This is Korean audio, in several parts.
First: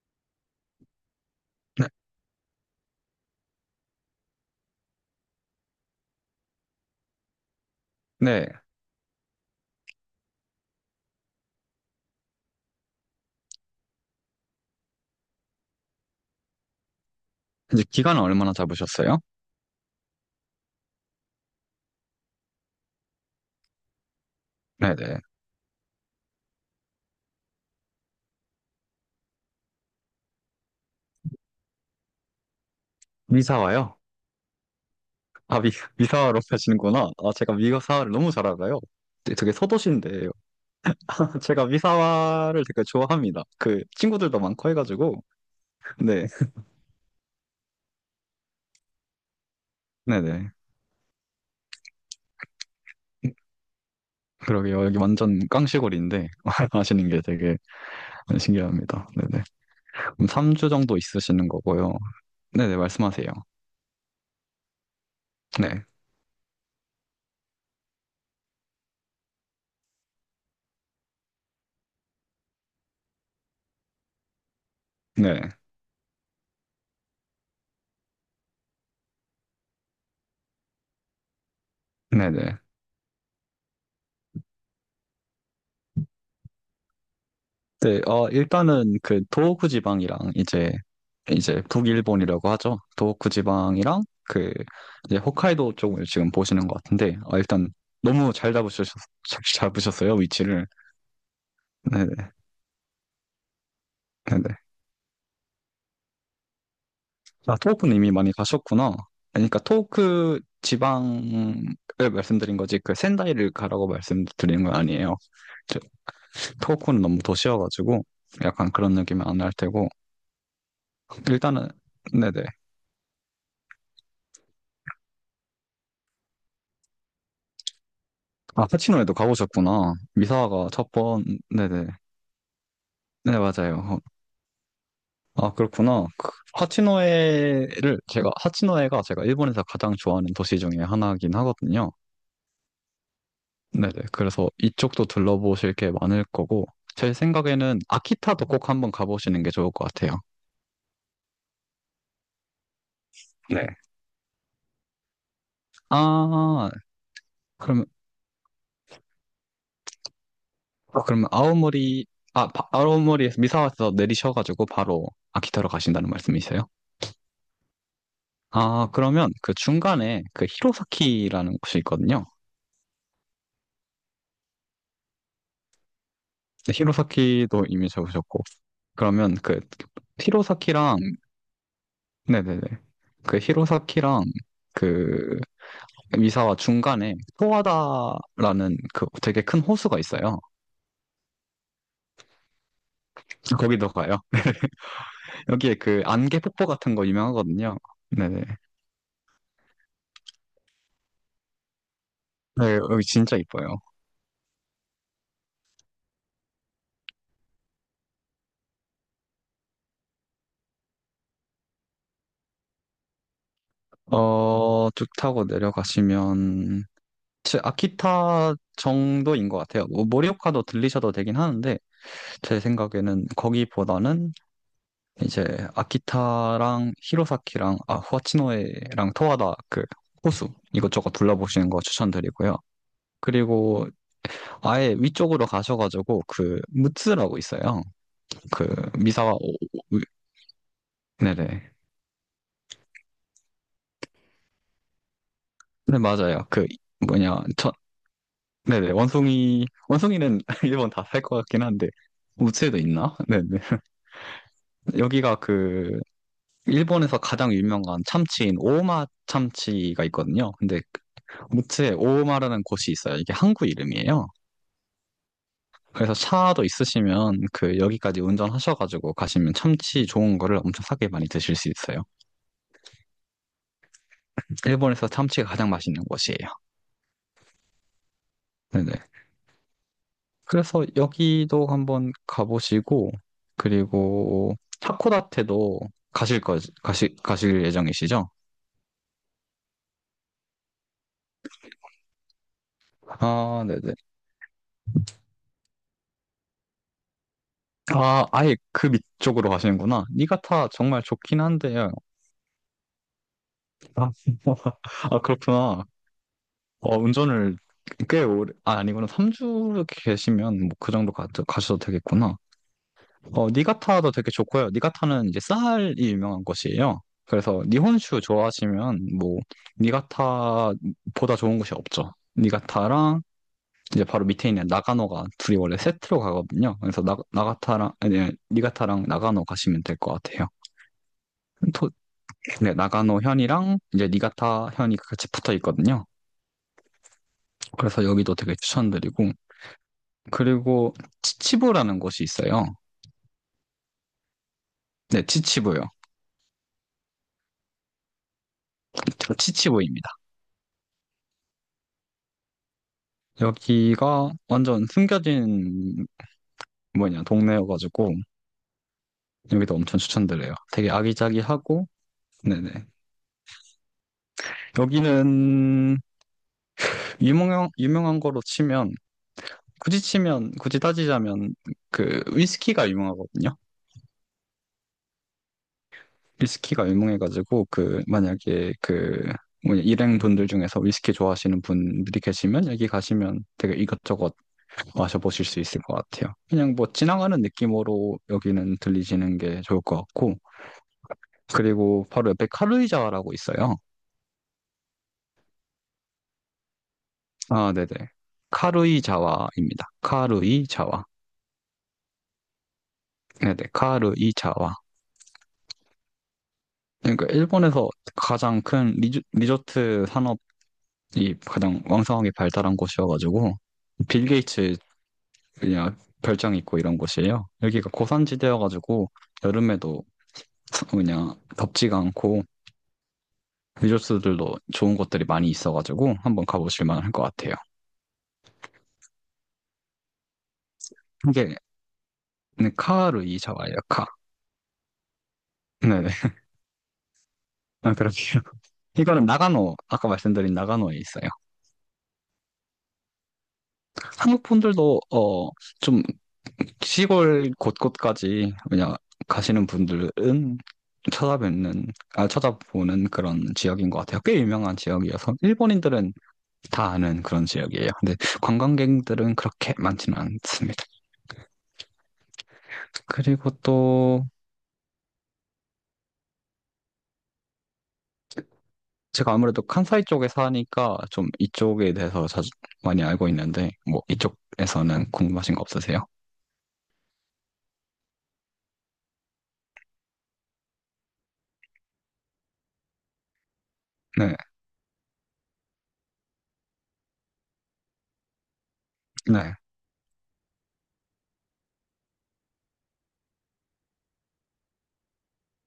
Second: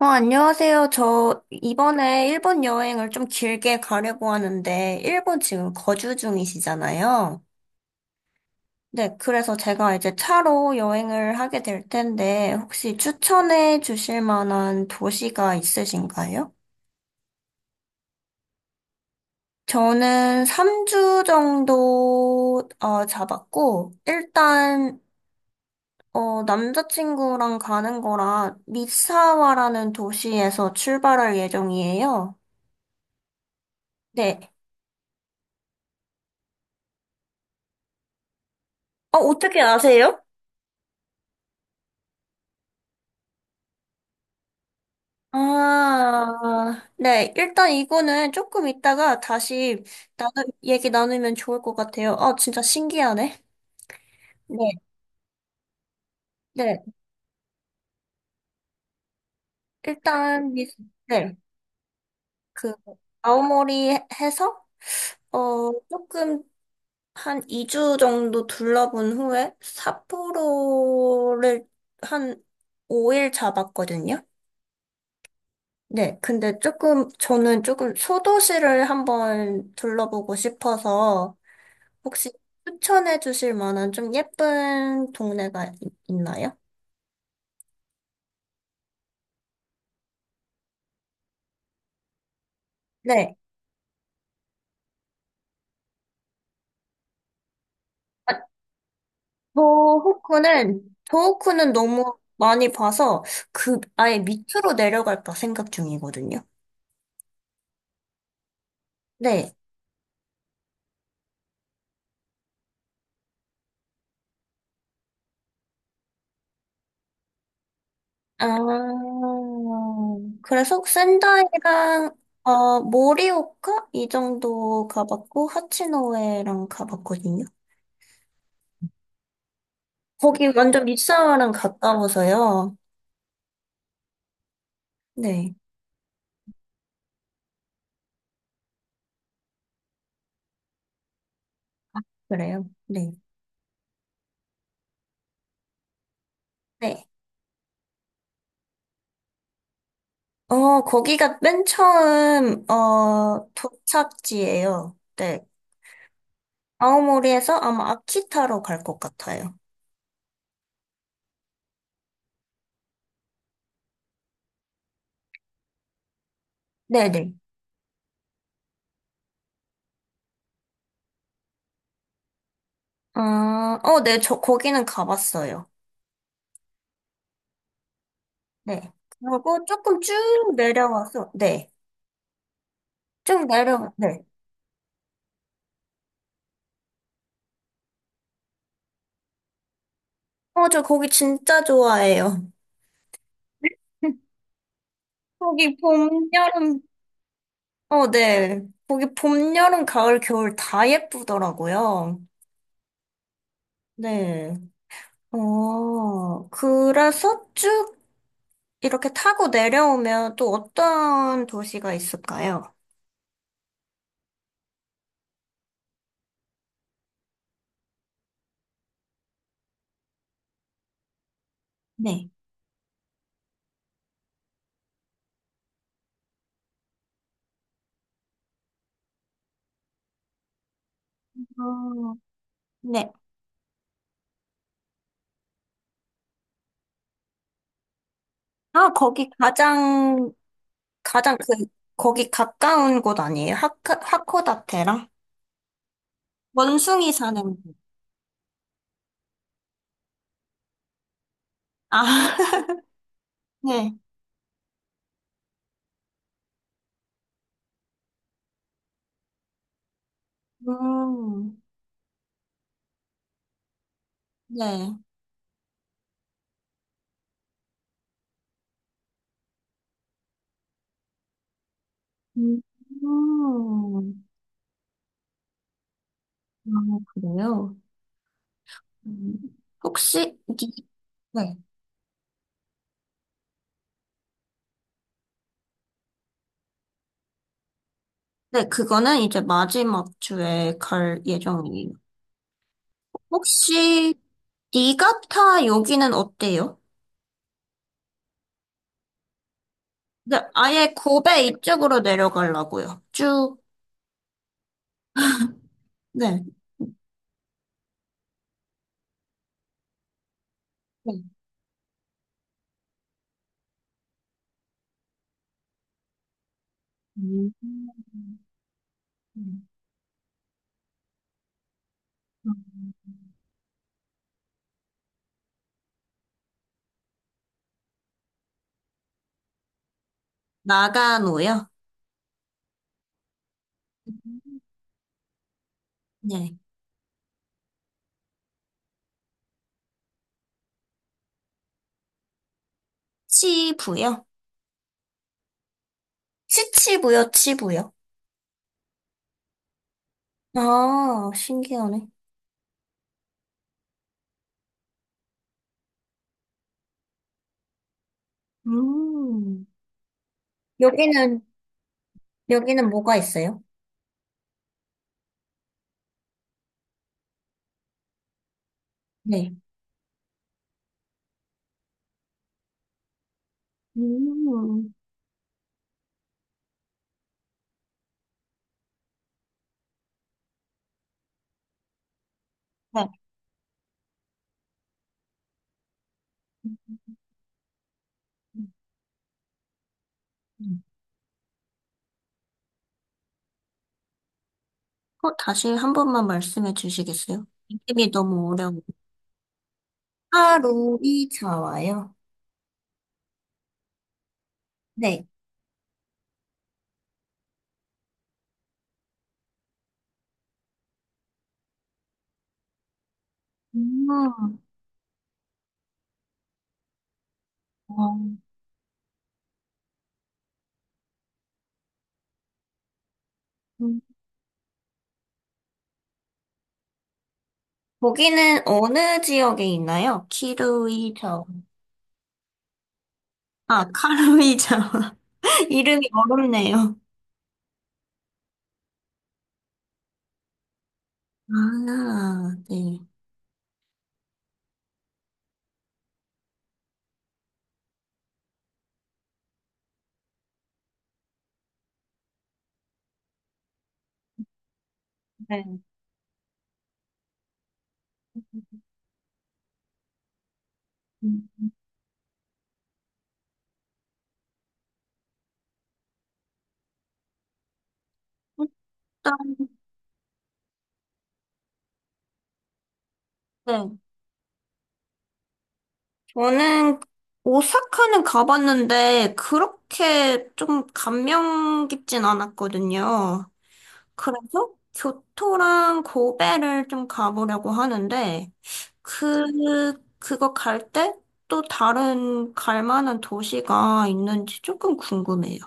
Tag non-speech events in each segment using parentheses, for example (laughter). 안녕하세요. 저 네. 이번에 일본 여행을 좀 길게 가려고 하는데, 일본 지금 거주 중이시잖아요. 네. 네, 그래서 제가 이제 차로 여행을 하게 될 텐데, 혹시 추천해 주실 만한 도시가 있으신가요? 이제 기간은 얼마나 잡으셨어요? 저는 3주 정도 잡았고, 일단 네네. 남자친구랑 가는 거라 미사와라는 도시에서 출발할 예정이에요. 미사와요? 네. 아, 미, 미사와로 하시는구나. 아, 제가 미사와를 너무 잘 알아요. 되게 어떻게 아세요? 서도시인데, (laughs) 제가 미사와를 되게 좋아합니다. 그, 친구들도 많고 해가지고. 네. 아, 네. 일단 이거는 조금 이따가 다시 네네. 얘기 나누면 좋을 것 같아요. 아, 진짜 신기하네. 네, 그러게요. 여기 완전 깡시골인데, (laughs) 네. 아시는 게 되게 신기합니다. 네네. 그럼 일단, 3주 정도 네. 있으시는 거고요. 그, 네네, 말씀하세요. 아오모리 해서, 네. 조금 한 2주 정도 둘러본 후에 삿포로를 한 5일 잡았거든요. 네. 네. 근데 조금, 저는 조금 소도시를 한번 둘러보고 싶어서, 네네. 혹시 네, 추천해 주실 만한 좀 예쁜 동네가 있나요? 네, 일단은 그 도호구 지방이랑 이제 북일본이라고 하죠. 도호쿠 네. 지방이랑 그 이제 홋카이도 쪽을 지금 보시는 것 같은데, 일단 너무 아, 잘 잡으셨 잘 잡으셨어요 위치를. 도호쿠는 너무 네네. 많이 봐서 그 아예 네네. 밑으로 내려갈까 생각 중이거든요. 아, 도호쿠는 이미 많이 가셨구나. 네. 그러니까 도호쿠 지방을 말씀드린 거지, 그 센다이를 가라고 말씀드리는 건 아니에요. 저- 도호쿠는 너무 도시여가지고 아, 약간 그런 느낌은 안 날 테고, 그래서 일단은 센다이랑, 네네. 모리오카? 이 정도 가봤고, 하치노에랑 가봤거든요. 아, 파치노에도 가보셨구나. 거기 미사와가 완전 첫밑사번 와랑 네네. 네. 가까워서요. 네, 맞아요. 아, 네. 그렇구나. 그 하치노에를 제가 하치노에가 제가 일본에서 가장 좋아하는 도시 중에 하나긴 하거든요. 그래요. 네. 네네. 그래서 이쪽도 둘러보실 게 많을 거고, 네. 제 생각에는 아키타도 꼭 한번 가보시는 게 좋을 것 같아요. 거기가 맨 처음, 네. 도착지예요. 네. 아, 아오모리에서 그럼 아마 아키타로 갈 것 같아요. 아, 그러면 아오모리, 아오모리에서 미사와에서 내리셔가지고 바로 아키타로 가신다는 말씀이세요? 네네. 아, 그러면 그 중간에 그 히로사키라는 곳이 있거든요. 아, 네, 저, 거기는 가봤어요. 근데 히로사키도 이미 적으셨고, 네. 그러면 그 그리고 조금 쭉 히로사키랑 내려와서, 네. 네네네. 그 쭉 내려와, 네. 히로사키랑 그 미사와 중간에 소와다라는 그 되게 큰 호수가 있어요. 저 거기 진짜 좋아해요. 거기도 가요. (laughs) 여기에 거기 그 봄, 안개 폭포 여름, 같은 거 유명하거든요. 네네. 네. 거기 봄, 여름, 가을, 겨울 다 예쁘더라고요. 네, 여기 진짜 이뻐요. 네. 그래서 쭉 이렇게 타고 내려오면 또 어떤 도시가 있을까요? 어, 쭉 타고 내려가시면 제 아키타 정도인 것 같아요. 뭐 모리오카도 들리셔도 되긴 하는데, 네. 제 생각에는 거기보다는 이제 아키타랑 히로사키랑 아 후아치노에랑 토하다 그 호수 이것저것 둘러보시는 거 어, 추천드리고요. 네. 그리고 아예 위쪽으로 가셔가지고 그 무츠라고 있어요. 그 아, 거기, 미사와 오- 가장 그, 네네. 거기 가까운 곳 아니에요? 하코다테랑? 네, 맞아요. 그 원숭이 사는 뭐냐 저 곳. 네네. 원숭이 원숭이는 (laughs) 일본 다 살 것 같긴 한데 아, (laughs) 무츠에도 있나? 네네. 네. 여기가 그 일본에서 가장 유명한 참치인 오마 참치가 있거든요. 근데 음, 무트에 오오마라는 곳이 있어요. 이게 항구 이름이에요. 네. 그래서 차도 있으시면 그 여기까지 운전하셔가지고 가시면 참치 좋은 거를 엄청 싸게 많이 드실 수 있어요. 음, 음. 일본에서 참치가 가장 맛있는 곳이에요. 아, 그래요? 네네. 음. 혹시, 그래서 네. 여기도 한번 가보시고, 그리고 하코다테도 가실 거 가시 가실 예정이시죠? 네, 그거는 이제 마지막 주에 갈 예정이에요. 아, 네네. 혹시 니가타 여기는 어때요? 아, 아예 그 밑쪽으로 가시는구나. 네, 니가타 아예 정말 좋긴 고베 한데요. 이쪽으로 내려가려고요. 쭉, 아, (laughs) 아, 그렇구나. 네. 어, 운전을 꽤 오래, 아, 아니구나. 3주 이렇게 계시면 뭐 그 정도 네. 가, 가셔도 되겠구나. 어, 니가타도 되게 좋고요. 니가타는 이제 쌀이 유명한 곳이에요. 음. 그래서 니혼슈 좋아하시면 뭐 니가타보다 좋은 곳이 없죠. 니가타랑 이제 바로 밑에 있는 나가노가 둘이 원래 세트로 가거든요. 그래서 나가타랑 아니, 니가타랑 나가노 가시면 될 것 같아요. 나가노요? 토, 네, 나가노 현이랑 이제 니가타 현이 같이 붙어 있거든요. 네. 그래서 여기도 되게 추천드리고, 그리고 치치부라는 곳이 있어요. 치부요? 네, 치치부요. 치부요. 치치부입니다. 아, 신기하네. 여기가 완전 숨겨진 뭐냐 동네여가지고 음. 여기도 엄청 추천드려요. 되게 여기는, 아기자기하고. 네네. 여기는 뭐가 있어요? 여기는 유명한 거로 치면 네. 굳이 따지자면 그 위스키가 유명하거든요. 음. 위스키가 유명해가지고 그 만약에 그 뭐냐 일행 분들 중에서 위스키 좋아하시는 분들이 계시면 여기 네. 가시면 되게 이것저것 마셔보실 수 있을 것 같아요. 그냥 뭐 지나가는 느낌으로 여기는 들리시는 게 좋을 것 같고, 그리고 바로 옆에 카루이자와라고 있어요. 다시 한 번만 말씀해 주시겠어요? 아, 네네. 이름이 너무 어려워. 카루이자와입니다. 카루이자와. 하루이 자와요. 네네. 카루이자와. 네. 그러니까 일본에서 가장 큰 리조트 산업이 가장 왕성하게 발달한 곳이어가지고, 빌 음, 게이츠 그냥 별장 있고 이런 곳이에요. 여기가 어, 고산지대여가지고 여름에도 그냥 덥지가 않고 음. 리조스들도 좋은 곳들이 많이 있어가지고 한번 가보실 만할 것 같아요. 거기는 어느 지역에 있나요? 키루이 자와. 이게 네, 카루이자와예요, 아, 카. 카루이 자와. (laughs) 이름이 네네. 어렵네요. 아, 그렇게요. 이거는 나가노, 아까 말씀드린 나가노에 있어요. 아, 네. 한국 분들도, 어, 좀 시골 곳곳까지 그냥 가시는 분들은 쳐다보는 쳐다보는 그런 지역인 것 같아요. 꽤 유명한 지역이어서 네. 일본인들은 다 아는 그런 지역이에요. 근데 관광객들은 그렇게 많지는 않습니다. 음. 그리고 또 제가 일단, 아무래도 칸사이 쪽에 사니까 좀 이쪽에 대해서 자주 많이 알고 있는데, 네. 뭐 이쪽에서는 궁금하신 거 없으세요? 저는 오사카는 가봤는데 그렇게 좀 감명 깊진 않았거든요. 네, 그래서 교토랑 고베를 좀 가보려고 하는데, 네. 그, 그거 갈 때 또 다른 갈 만한 도시가 있는지 조금 궁금해요.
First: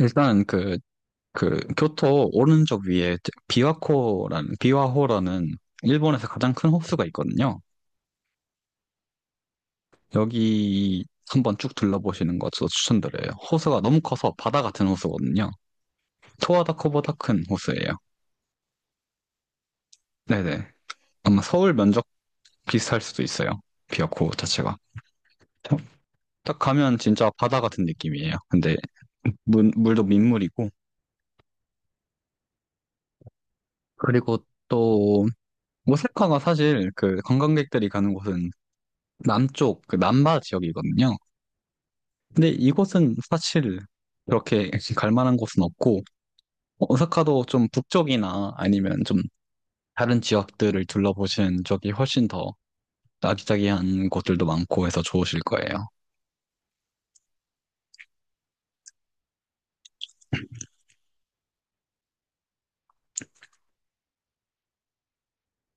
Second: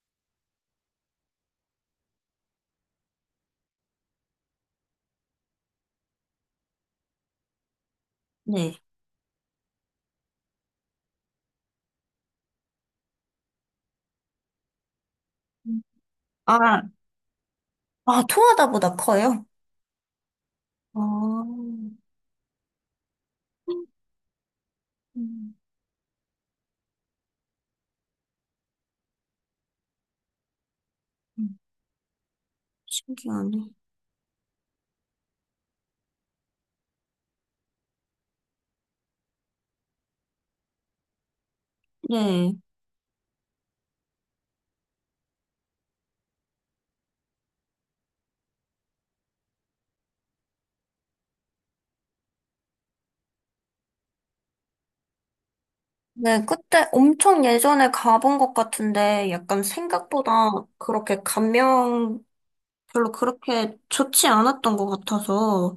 일단 그, 그 교토 오른쪽 위에 비와호라는 일본에서 가장 큰 호수가 있거든요. 네. 여기 한번 쭉 둘러보시는 것도 추천드려요. 호수가 너무 커서 바다 같은 호수거든요. 아, 토하다코보다 큰 호수예요. 아, 토하다보다 커요? 네네. 어, 아마 서울 면적 비슷할 수도 있어요. 비와코 자체가. 딱 가면 진짜 바다 같은 느낌이에요. 근데 물도 민물이고. 음, 신기하네. 그리고 또 오사카가 사실 그 관광객들이 가는 곳은 남쪽, 그 남바 지역이거든요. 근데 네. 이곳은 사실 그렇게 갈 만한 곳은 없고, 어, 오사카도 좀 북쪽이나 아니면 좀 다른 지역들을 둘러보신 적이 훨씬 더 아기자기한 곳들도 많고 해서 좋으실 거예요. 네, 그때 엄청 예전에 가본 것 같은데 약간 생각보다 그렇게 감명 별로 그렇게 좋지 않았던 것 같아서.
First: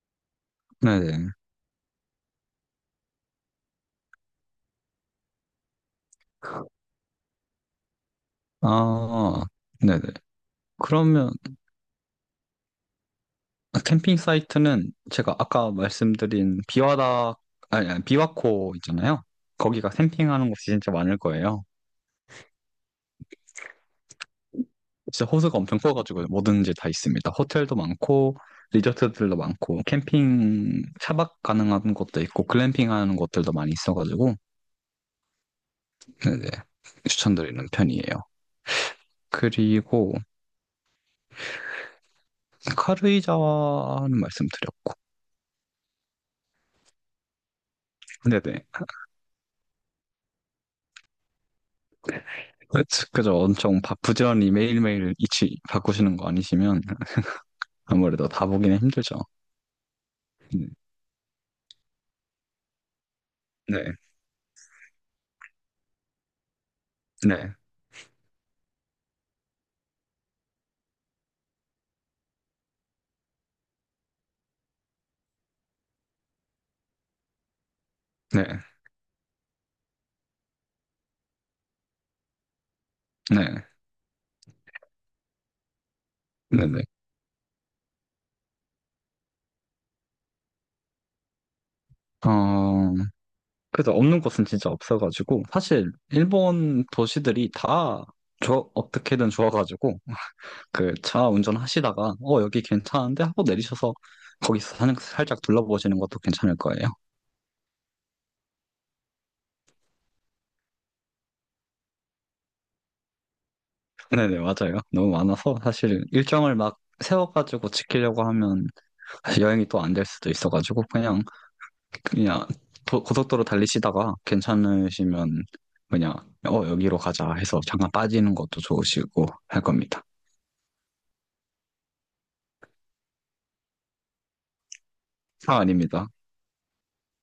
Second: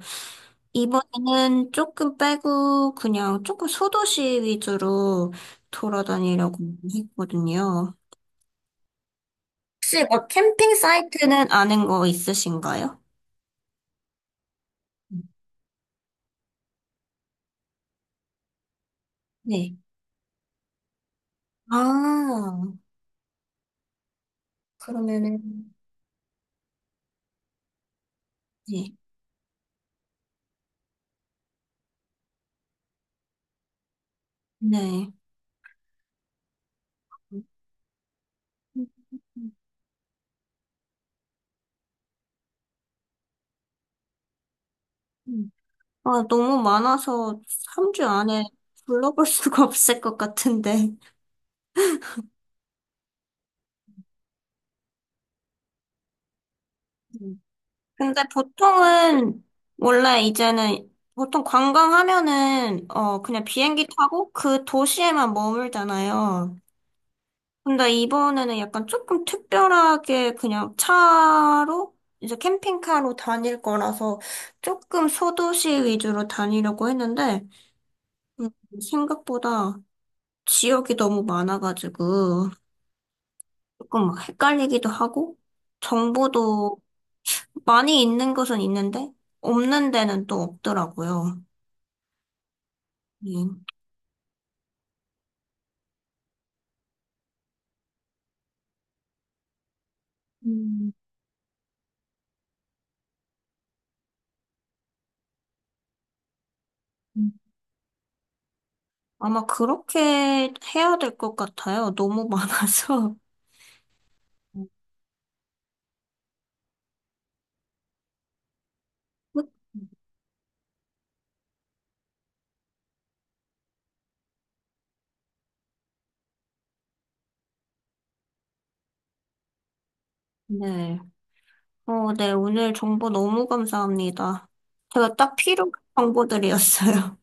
네네. 이번에는 조금 빼고 그냥 조금 소도시 위주로 돌아다니려고 했거든요. 아, 네네. 혹시 뭐 캠핑 그러면, 사이트는 아는 거 있으신가요? 캠핑 사이트는 제가 아까 말씀드린 비와다, 아니, 아니, 비와코 있잖아요. 네. 거기가 캠핑하는 곳이 진짜 많을 거예요. 아, 진짜 그러면은, 호수가 엄청 커가지고 뭐든지 다 있습니다. 호텔도 많고, 네. 리조트들도 많고, 캠핑 차박 가능한 곳도 있고, 글램핑 하는 곳들도 많이 있어가지고, 네. 네네, 추천드리는 편이에요. 그리고 카루이자와는 말씀드렸고. 아, 너무 많아서 3주 안에 네네. 불러볼 (laughs) 수가 없을 것 같은데. 그쵸, 그죠. 부지런히 매일매일 이치 바꾸시는 거 아니시면 근데 아무래도 다 보기는 힘들죠. 보통은 원래 네, 이제는 보통 관광하면은 그냥 비행기 네, 타고 그 도시에만 머물잖아요. 네, 근데 이번에는 약간 조금 특별하게 그냥 차로 이제 캠핑카로 다닐 거라서 조금 소도시 위주로 다니려고 했는데 네, 음, 생각보다 지역이 너무 많아가지고 조금 막 헷갈리기도 하고 네, 정보도 네. 많이 있는 곳은 있는데 없는 데는 또 없더라고요. 어, 예. 그래서 없는 곳은 진짜 없어가지고, 사실, 일본 도시들이 다, 좋 어떻게든 좋아가지고, 음, 그, 차 운전하시다가, 어, 여기 괜찮은데? 하고 내리셔서, 거기서 살짝 둘러보시는 것도 괜찮을 거예요. 음. 아마 그렇게 해야 될 것 같아요. 너무 많아서. 네네, 맞아요. 너무 많아서, 사실, 일정을 막 세워가지고 지키려고 하면, 사실 여행이 (laughs) 또 안 될 수도 있어가지고, 그냥, 그냥 고속도로 달리시다가 괜찮으시면 그냥 어 여기로 가자 해서 잠깐 빠지는 것도 좋으시고 할 겁니다. 네. 네. 오늘 정보 너무 감사합니다. 제가 딱 아, 필요한 아닙니다. 정보들이었어요.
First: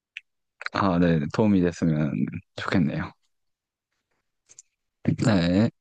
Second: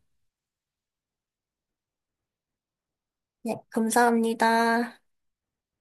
아, 네. 도움이 됐으면 좋겠네요. (laughs) 네, 감사합니다. 네.